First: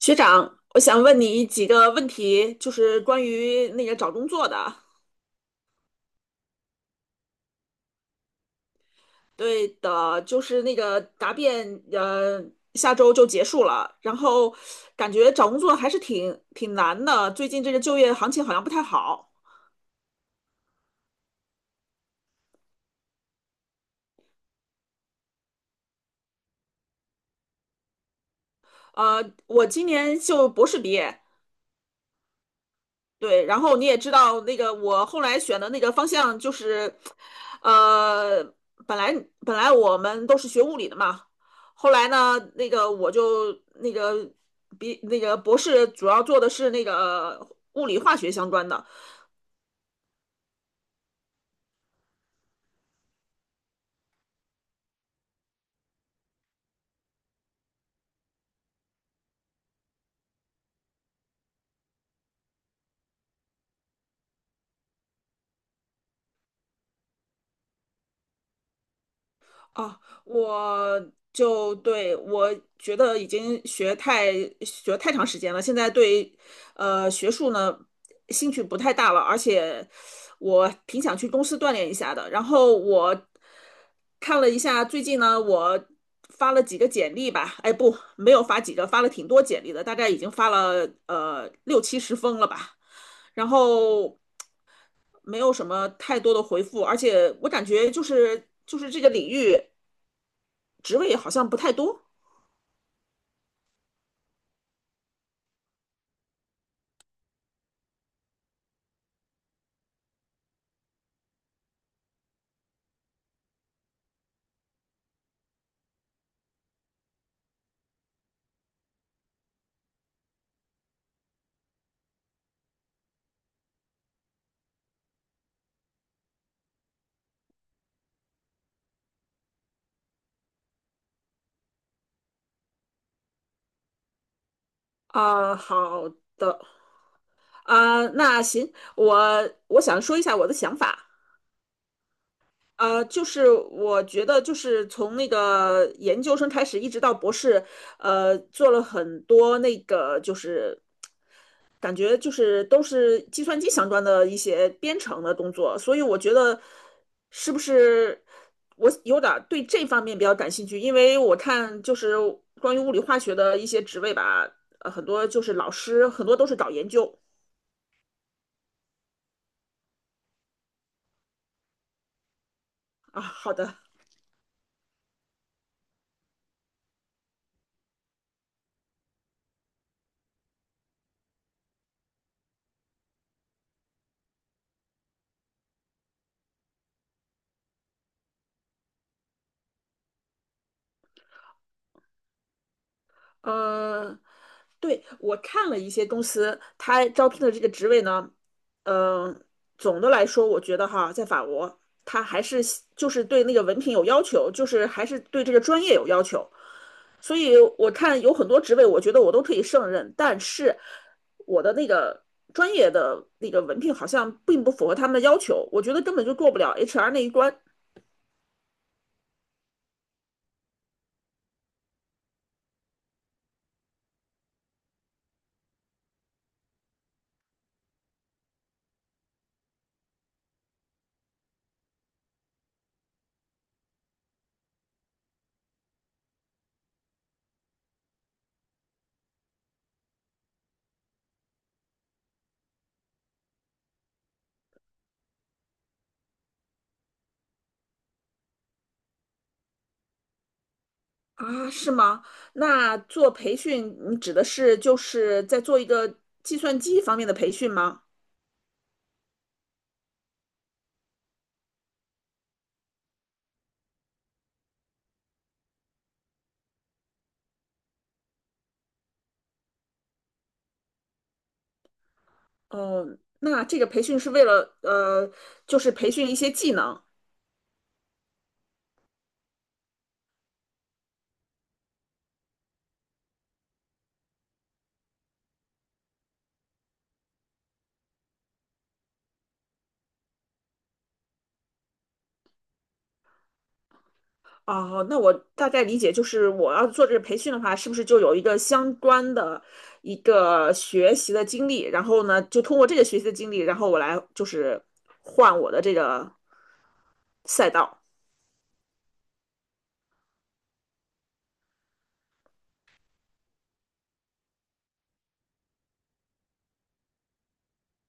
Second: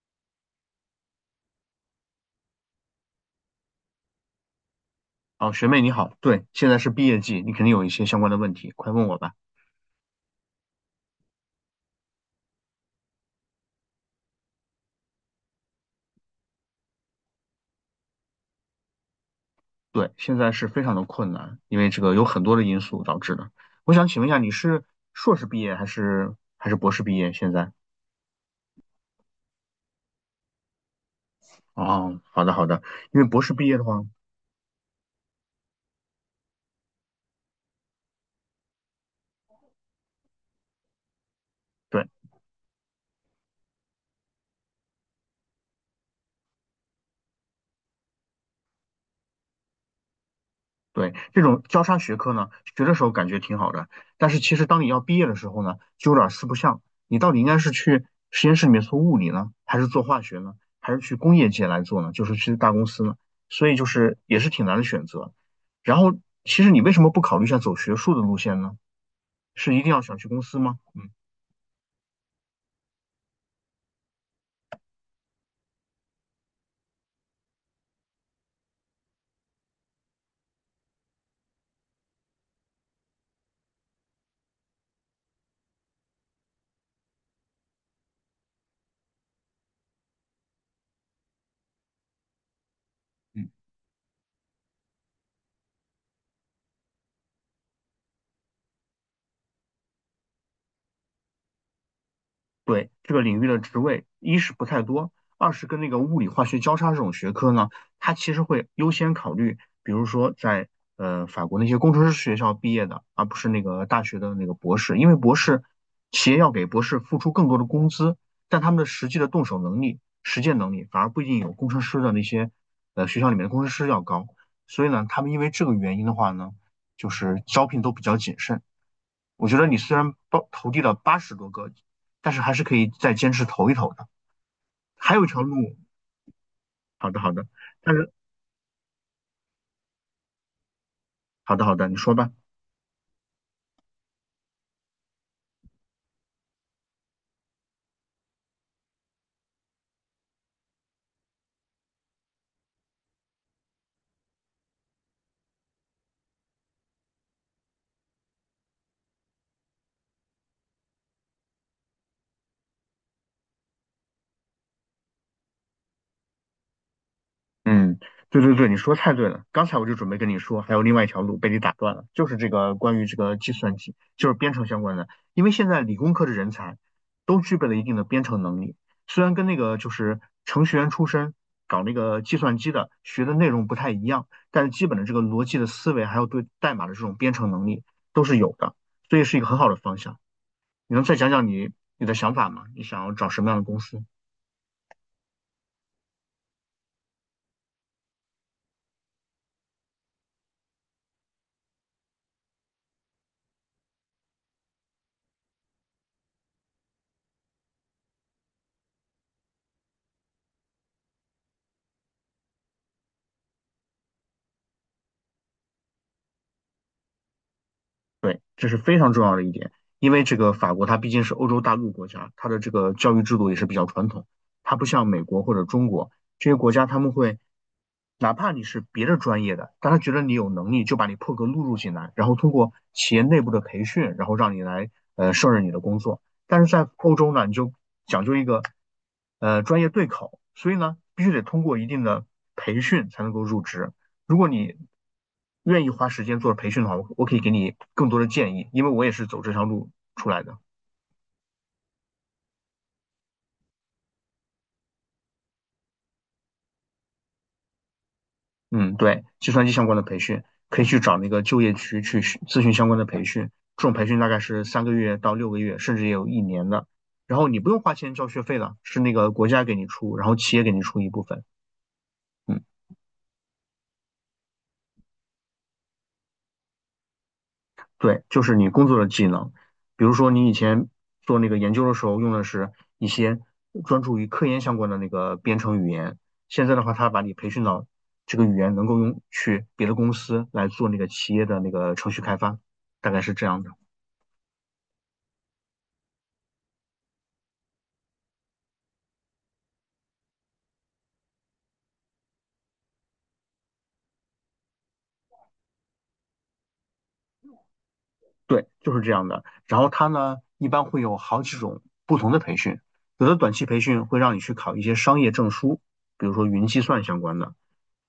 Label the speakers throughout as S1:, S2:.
S1: 学长，我想问你几个问题，就是关于那个找工作的。
S2: 哦，学妹你好，对，现在是毕业季，你肯定有一些相关的问题，快问我吧。
S1: 对的，就是那个答辩，下周就结束了。然后感觉找工作还是挺难的，最近这个就业行情好像不太好。
S2: 对，现在是非常的困难，因为这个有很多的因素导致的。我想请问一下，你是硕士毕业还是博士毕业？现在？
S1: 我今年就博士毕业，
S2: 哦，好的好的，因为博
S1: 对，
S2: 士
S1: 然
S2: 毕业
S1: 后
S2: 的
S1: 你也
S2: 话，
S1: 知道，那个我后来选的那个方向就是，呃，本来本来我们都是学物理的嘛，后
S2: 对。
S1: 来呢，那个我就那个比那个博士主要做的是那个物理化学相关的。
S2: 对，这种交叉学科呢，学的时候感觉挺好的，但是其实当你要毕业的时候呢，就有点四不像。你到底应该是去实验室里面做物理呢，还是做化学呢，还是去工业界来做呢？就是去大公司呢？所以就是也是挺难的选择。然后，其实你为什么不考虑一下走学术的路线呢？是一定
S1: 哦，
S2: 要想去公司吗？嗯
S1: 我就对我觉得已经学太长时间了，现在对学术呢兴趣不太大了，而且我挺想去公司锻炼一下的。然后我看了一下，最近呢我发了几个简历吧，哎不，没有发几个，发了挺多简历的，大概已经发了六七十封了吧。然
S2: 嗯。
S1: 后没有什么太多的回复，而且我感觉就是这个领域职位好像不太多。
S2: 对这个领域的职位，一是不太多，二是跟那个物理、化学交叉这种学科呢，它其实会优先考虑，比如说在法国那些工程师学校毕业的，而不是那个大学的那个博士，因为博士企业要给博士付出更多的工资，但他们的实际的动手能力、实践能力反而不一定有工程师的那些学校里面的工程师要高，所以呢，他们因为这个原因的话呢，就是招聘都比较谨慎。我觉得你虽然投递了80多个，但是还是可以再坚持投一投的。还有一条路，
S1: 好的。
S2: 好的好的，但是
S1: 那行，我想说一下我的想法。
S2: 好的好的，你说吧。
S1: 就是我觉得，就是从那个研究生开始，一直到博士，做了很多那个就是感觉就是都是计算机相关的一些编程的工作，所以我觉得是不是我有点儿对这方面比较感兴趣，因为我看就是关于物理化学的一些职位吧，很多就是老师，很多都是搞研究。
S2: 嗯，对对对，你说太对了。刚才我就准备跟你说，还有另外一条路被你打断了，就是这个关于这
S1: 啊，
S2: 个计
S1: 好
S2: 算
S1: 的。
S2: 机，就是编程相关的。因为现在理工科的人才都具备了一定的编程能力，虽然跟那个就是程序员出身搞那个计算机的学的内容不太一样，但是基本的这个逻辑的思维，还有对代码的这种编程能力都是有的，所以是一个很好的方向。你能再讲讲你的想法吗？你想要找什么样的公司？
S1: 嗯。对，我看了一些公司，他招聘的这个职位呢，嗯、总的来说，我觉得哈，在法国，他还是就是对那个文凭有要求，就是还是对这个专业有要求。所以我看有很多职位，我觉得我都可以胜任，但是我的那个专业的那个文凭好像并不符合他们的要求，我觉得根本就过不了 HR 那一关。
S2: 对，这是非常重要的一点，因为这个法国它毕竟是欧洲大陆国家，它的这个教育制度也是比较传统，它不像美国或者中国这些国家，他们会哪怕你是别的专业的，但他觉得你有能力，就把你破格录入进来，然后通过企业内部的培训，然后让你来胜任你的工作。但是在欧洲呢，你就讲究一个专业对口，所以呢，必须得通过一定的培训才能够入职。如果你愿意花时间做培训的话，我可以给你更多的建议，因为我也是走这条路出来的。
S1: 啊，是吗？那做培训，你指的是就是在做一个计算机方面的培训吗？
S2: 嗯，对，计算机相关的培训，可以去找那个就业区去咨询相关的培训。这种培训大概是3个月到6个月，甚至也有一年的。然后你不用花钱交学费的，是那个国家给你出，然后企业给你出一部分。嗯，
S1: 呃，那这个培训是为了就是培训一些技能。
S2: 对，就是你工作的技能，比如说你以前做那个研究的时候用的是一些专注于科研相关的那个编程语言，现在的话，他把你培训到这个语言能够用去别的公司来做那个企业的那个程序开发，大概是这样的。
S1: 啊，那我大概理解，就是我要做这个培训的话，是不是就有一个相关的一个学习的经历？然后呢，就通过这个学习的经历，然后我来就是换我的这个赛道。
S2: 对，就是这样的。然后它呢，一般会有好几种不同的培训，有的短期培训会让你去考一些商业证书，比如说云计算相关的。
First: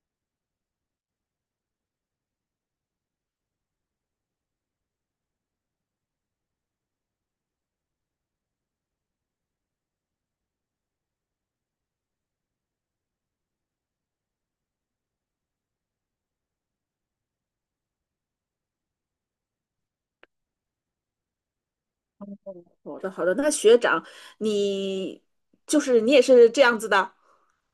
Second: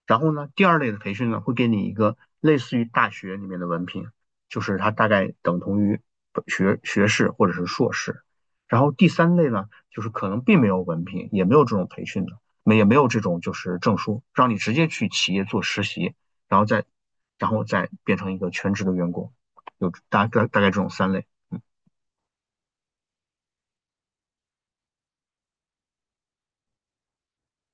S2: 然后呢，第二类的培训呢，会给你一个类似于大学里面的文凭，就是它大概等同于学士或者是硕士。然后第三类呢，就是可能并没有文凭，也没有这种培训的，没也没有这种就是证书，让你直接去企业做实习，然后再变成一个全职的员工，有大概这种三类。
S1: 好的，好的。那学长，你就是你也是这样子的。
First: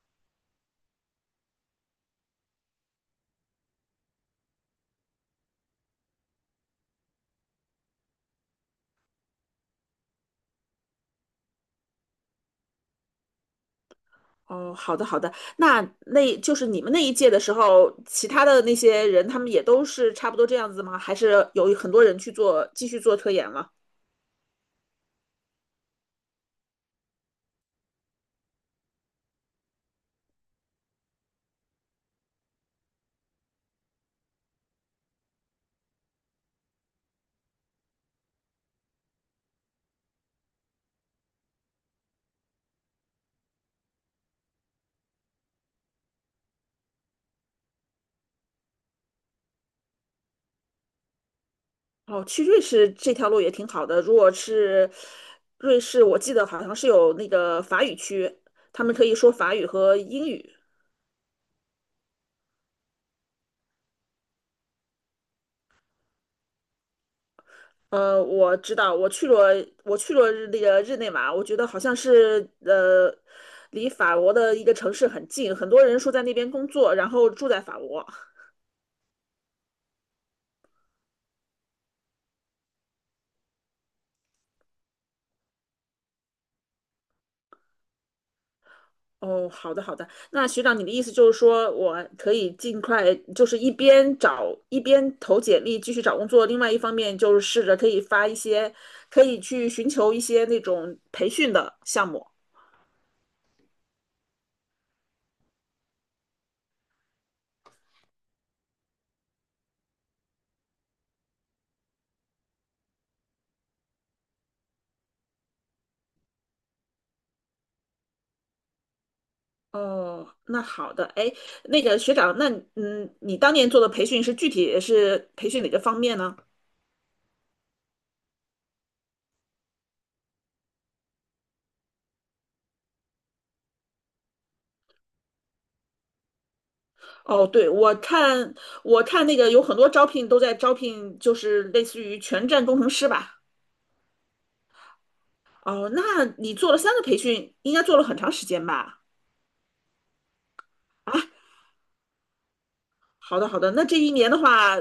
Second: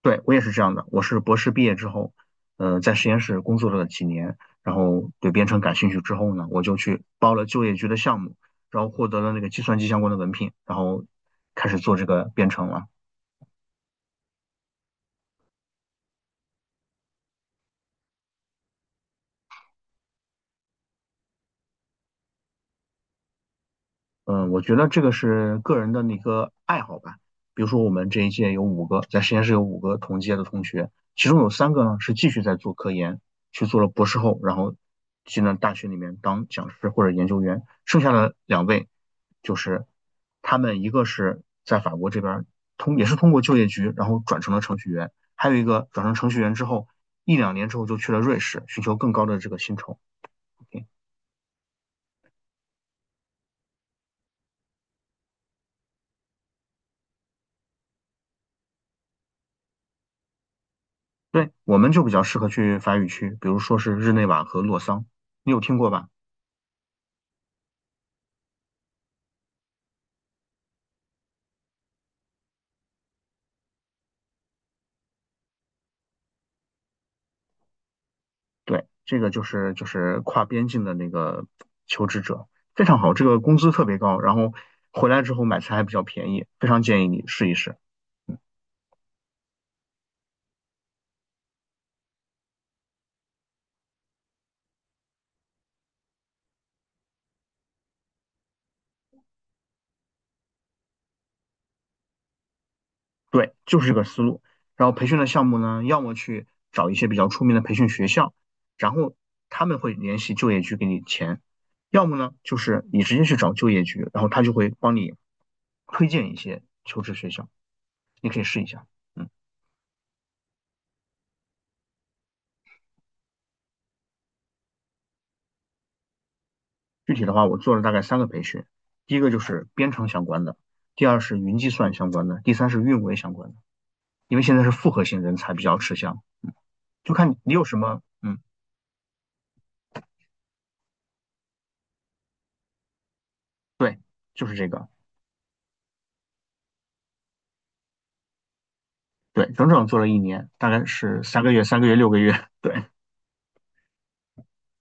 S2: 对，我也是这样的，我是博士毕业之后，在实验室工作了几年，然后对编程感兴趣之后呢，我就去报了就业局的项目，然后获得了那个计算机相关的文凭，然后开始做这个编程了。
S1: 哦，好的好的。那那就是你们那一届的时候，其他的那些人，他们也都是差不多这样子吗？还是有很多人去做，继续做科研了？
S2: 嗯，我觉得这个是个人的那个爱好吧。比如说，我们这一届有五个，在实验室有五个同届的同学，其中有三个呢是继续在做科研，去做了博士后，然后进了大学里面当讲师或者研究员。剩下的2位就是他们一个是在法国这边也是通过就业局，然后转成了程序员，还有一个转成程序员之后一两年之后就去了瑞士，寻求更高的这个薪酬。OK
S1: 哦，去瑞士这条路也挺好的。如果是瑞士，我记得好像是有那个法语区，他们可以说法语和英语。
S2: 对，我们就比较适合去法语区，比如说是日内瓦和洛桑，你有听过吧？
S1: 我知道，我去了日那个日内瓦，我觉得好像是离法国的一个城市很近，很多人说在那边工作，然后住在法国。
S2: 对，这个就是跨边境的那个求职者，非常好，这个工资特别高，然后回来之后买菜还比较便宜，非常建议你试一试。
S1: 哦，好的好的。那学长，你的意思就是说，我可以尽快，就是一边找一边投简历继续找工作，另外一方面就是试着可以发一些，可以去寻求一些那种培训的项目。
S2: 对，就是这个思路。然后培训的项目呢，要么去找一些比较出名的培训学校，然后他们会联系就业局给你钱；要么呢，就是你直接去找就业局，然后他就会帮你推荐一些求职学校，你可以试一下。嗯，
S1: 哦，那好的。哎，那个学长，那你当年做的培训是具体是培训哪个方面呢？
S2: 具体的话，我做了大概3个培训，第一个就是编程相关的，第二是云计算相关的，第三是运维相关的。因为现在是复合型人才比较吃香，就看
S1: 哦，
S2: 你有
S1: 对，
S2: 什
S1: 我
S2: 么，嗯，
S1: 看我看那个有很多招聘都在招聘，就是类似于全站工程师吧。
S2: 对，就是这个。
S1: 哦，那你做了三个培训，应该做了很长时间吧？
S2: 对，整整做了一年，大概是3个月、3个月、6个月。对，
S1: 好的，好的。那这一年的话，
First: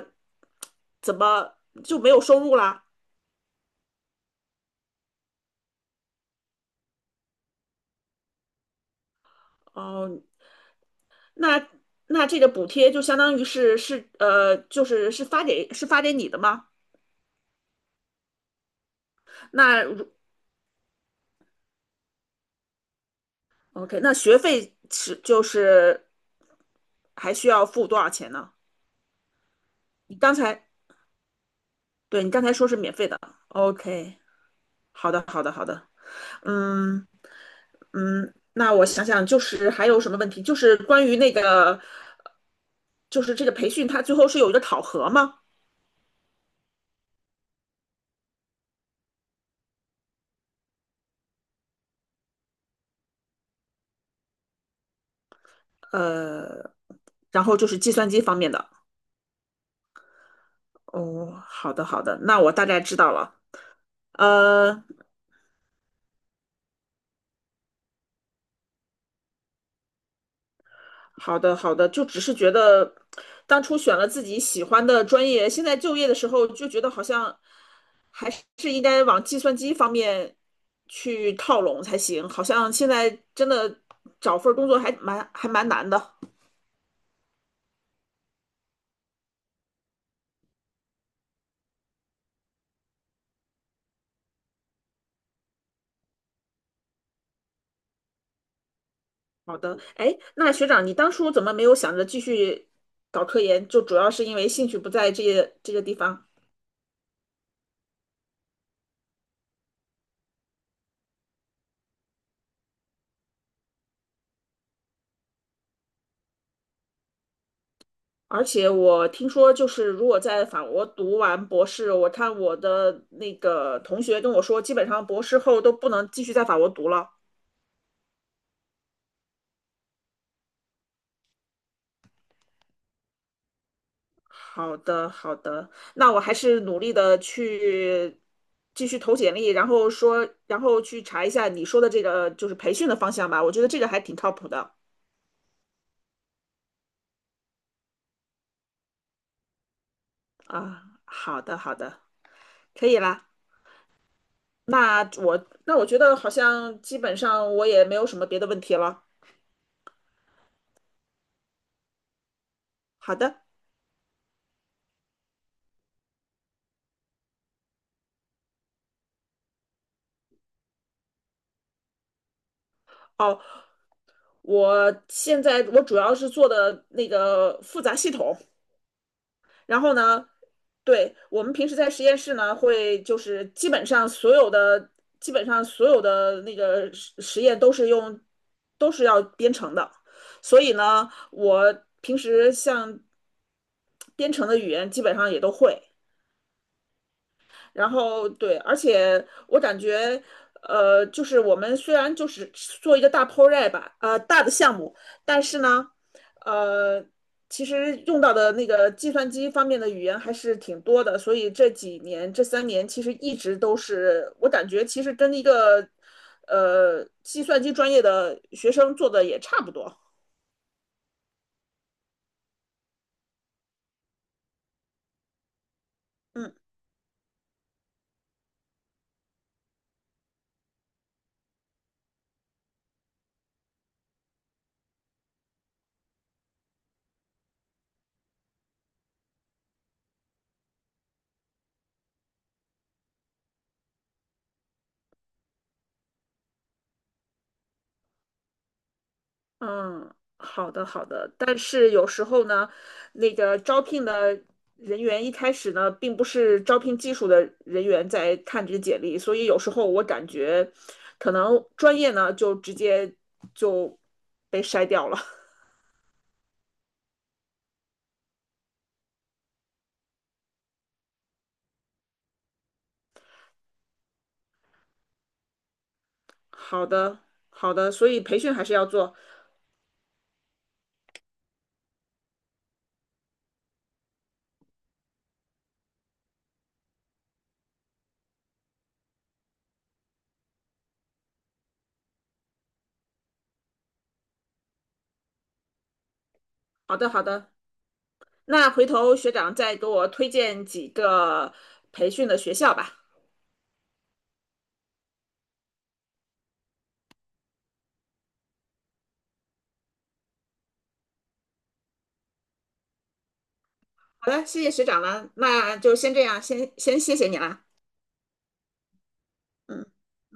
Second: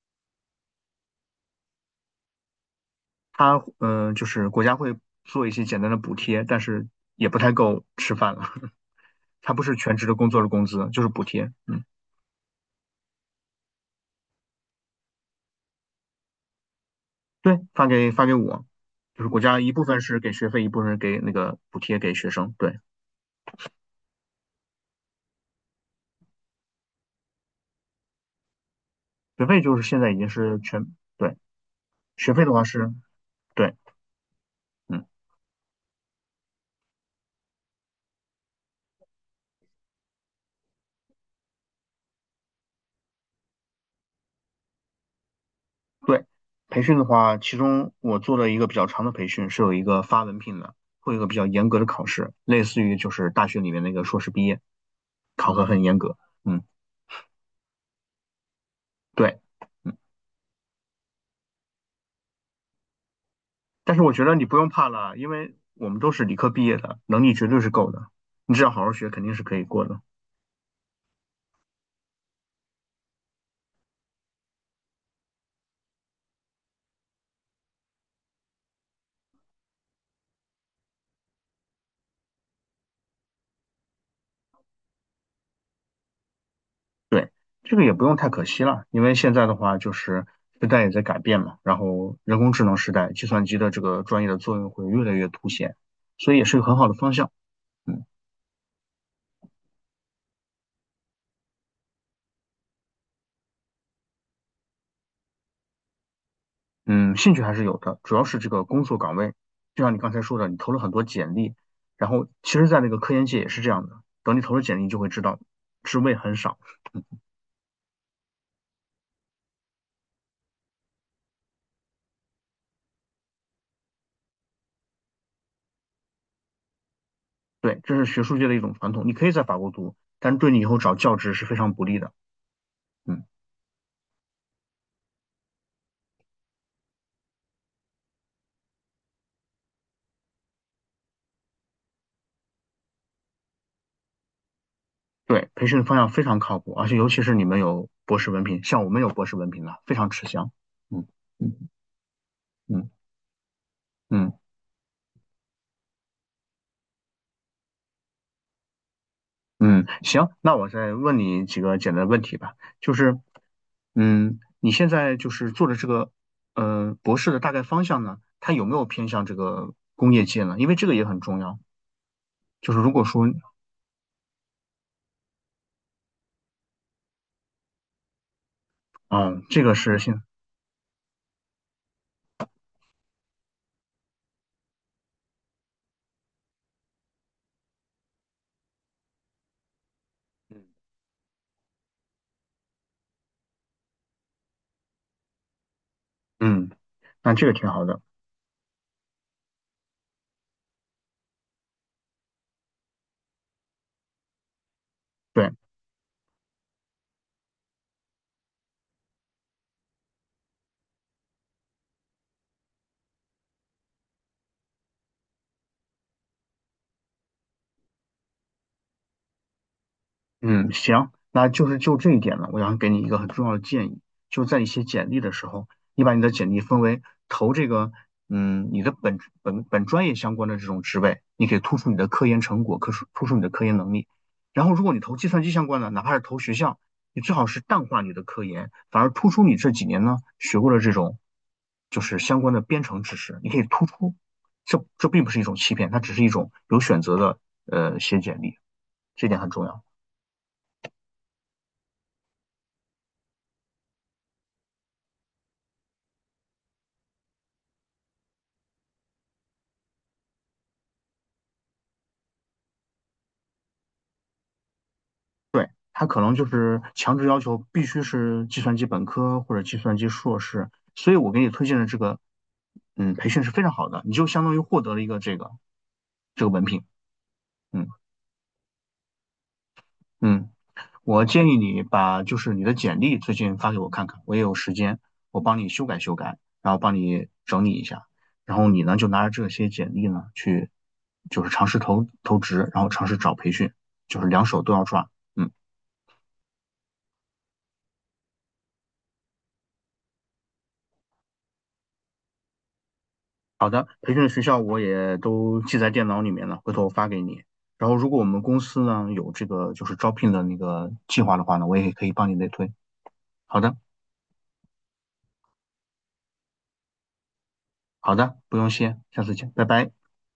S1: 怎么就没有收入啦？
S2: 就是国家会做一些简单的补贴，但是也不太够吃饭了。他不是全职的
S1: 哦，
S2: 工作的工资，就是补贴。
S1: 那
S2: 嗯，
S1: 那这个补贴就相当于就是是发给你的吗？
S2: 对，发给我，就是国家一
S1: 那
S2: 部分
S1: 如
S2: 是给学费，一部分是给那个补贴给学生。对，
S1: OK，那学费是就是还需要付多少钱呢？
S2: 学费就是现在已
S1: 你
S2: 经
S1: 刚
S2: 是
S1: 才
S2: 全，对，
S1: 对你
S2: 学
S1: 刚
S2: 费的
S1: 才
S2: 话
S1: 说是
S2: 是，
S1: 免费的
S2: 对，
S1: ，OK，
S2: 嗯。
S1: 好的，好的，好的，嗯。嗯，那我想想，就是还有什么问题？就是关于那个，就是这个培训，它最后是有一个考核吗？
S2: 对，培训的话，其中我做了一个比较长的培训，是有一个发文凭的，会有一个比较严格的考试，类似于就是大学里面那个硕士毕业，考核很严格。嗯，
S1: 呃，然后就是计算机方面的。
S2: 对，嗯，
S1: 哦，好的好的，那我大概知道了。
S2: 但是我觉得你不用
S1: 呃，
S2: 怕了，因为我们都是理科毕业的，能力绝对是够的，你只要好好学，肯定是可以过的。
S1: 好的好的，就只是觉得当初选了自己喜欢的专业，现在就业的时候就觉得好像还是应该往计算机方面去靠拢才行，好像现在真的找份儿工作还蛮难的。
S2: 对，这个也不用太可惜了，因为现在的话就是时代也在改变嘛，然后人工智能时代，计算机的这个专业的作用会越来越凸显，所以也是个很好的方向。嗯。
S1: 好的，哎，那学长，你当初怎么没有想着继续搞科研？就主要是因为兴趣不在这些这个地方。
S2: 嗯，兴趣还是有的，主要是这个工作岗位，就像你刚才说的，你投了很多简历，然后其实，在那个科研界也是这样的，等你投了简历，你就会知道职位很少。
S1: 而且我听说，就是如果在法国读完博士，我看我的那个同学跟我说，基本上博士后都不能继续在法国读了。
S2: 对，这是学术界的一种传统。你可以在法国读，但是对你以后找教职是非常不利的。嗯，
S1: 好的，好的，那我还是努力的去继续投简历，然后说，然后去查一下你说的这个就是培训的方向吧，我觉得这个还挺靠谱的。
S2: 对，培训方向非常靠谱，而且尤其是你们有博士文凭，像我们有博士文凭的，非常吃香。
S1: 啊，
S2: 嗯
S1: 好的，
S2: 嗯。
S1: 好的，可
S2: 嗯
S1: 以啦。
S2: 嗯。
S1: 那我那我觉得好像基本上我也没有什么别的问题了。
S2: 嗯，行，那我再问你几个简单的问题吧，就
S1: 好
S2: 是，
S1: 的。
S2: 嗯，你现在就是做的这个，呃，博士的大概方向呢，它有没有偏向这个工业界呢？因为这个也很重要。就是如果说，
S1: 哦，我现在我主要是做的那个复杂系统，
S2: 嗯，这个
S1: 然后
S2: 是现，
S1: 呢，对，我们平时在实验室呢，会就是基本上所有的那个实实验都是要编程的，所
S2: 嗯，
S1: 以呢，我平时像编程的语言基本上也都会，
S2: 嗯，那这个挺好
S1: 然
S2: 的。
S1: 后对，而且我感觉，就是我们虽然就是做一个大 project 吧，大的项目，但
S2: 对。
S1: 是呢，呃，其实用到的那个计算机方面的语言还是挺多的，所以这几年这三年其实一直都是我感觉其实跟一个计算机专业的学生做的也差不多。
S2: 嗯，行，那就是就这一点呢，我想给你一个很重要的建议，就在你写简历的时候，你把你的简
S1: 嗯。
S2: 历分为投这个，嗯，你的本专业相关的这种职位，你可以突出你的科研成果，突出你的科研能力。然后，如果你投计算机相关的，哪怕是投学校，你最好是淡化你的科研，反而突出你这几年呢学过的这种，就是相关的编程知识，你可以突出。这并不是一种欺骗，它只是一种有选择的写简历，这点很重要。
S1: 嗯，好的好的，但是有时候呢，那个招聘的人员一开始呢，并不是招聘技术的人员在看这个简历，所以有时候我感觉，可能专业呢就直接就被筛掉了。
S2: 他可能就是强制要求必须是计算机本科或者计算机硕士，所以我给你推荐的这个，嗯，培训是非常好的，你就相当于获得了一个这个文凭，
S1: 好的好
S2: 嗯
S1: 的，所以培训还是要做。
S2: 嗯，我建议你把就是你的简历最近发给我看看，我也有时间，我帮你修改修改，然后帮你整理一下，然后你呢就拿着这些简历呢去，就是尝试投投职，然后尝试找培训，就是两手都要抓，嗯。
S1: 好的好的，那回头学长再给我推荐几个培训的学校吧。
S2: 培训的学校我也都记在电脑里面了，回头我发给你。然后如果我们公司呢有这个就是招聘的那个计划的话呢，我也可以帮你内推。好的，
S1: 好的，谢谢学长了，那就先这样，先谢谢你啦。
S2: 好的，不用谢，下次见，拜
S1: 嗯。
S2: 拜。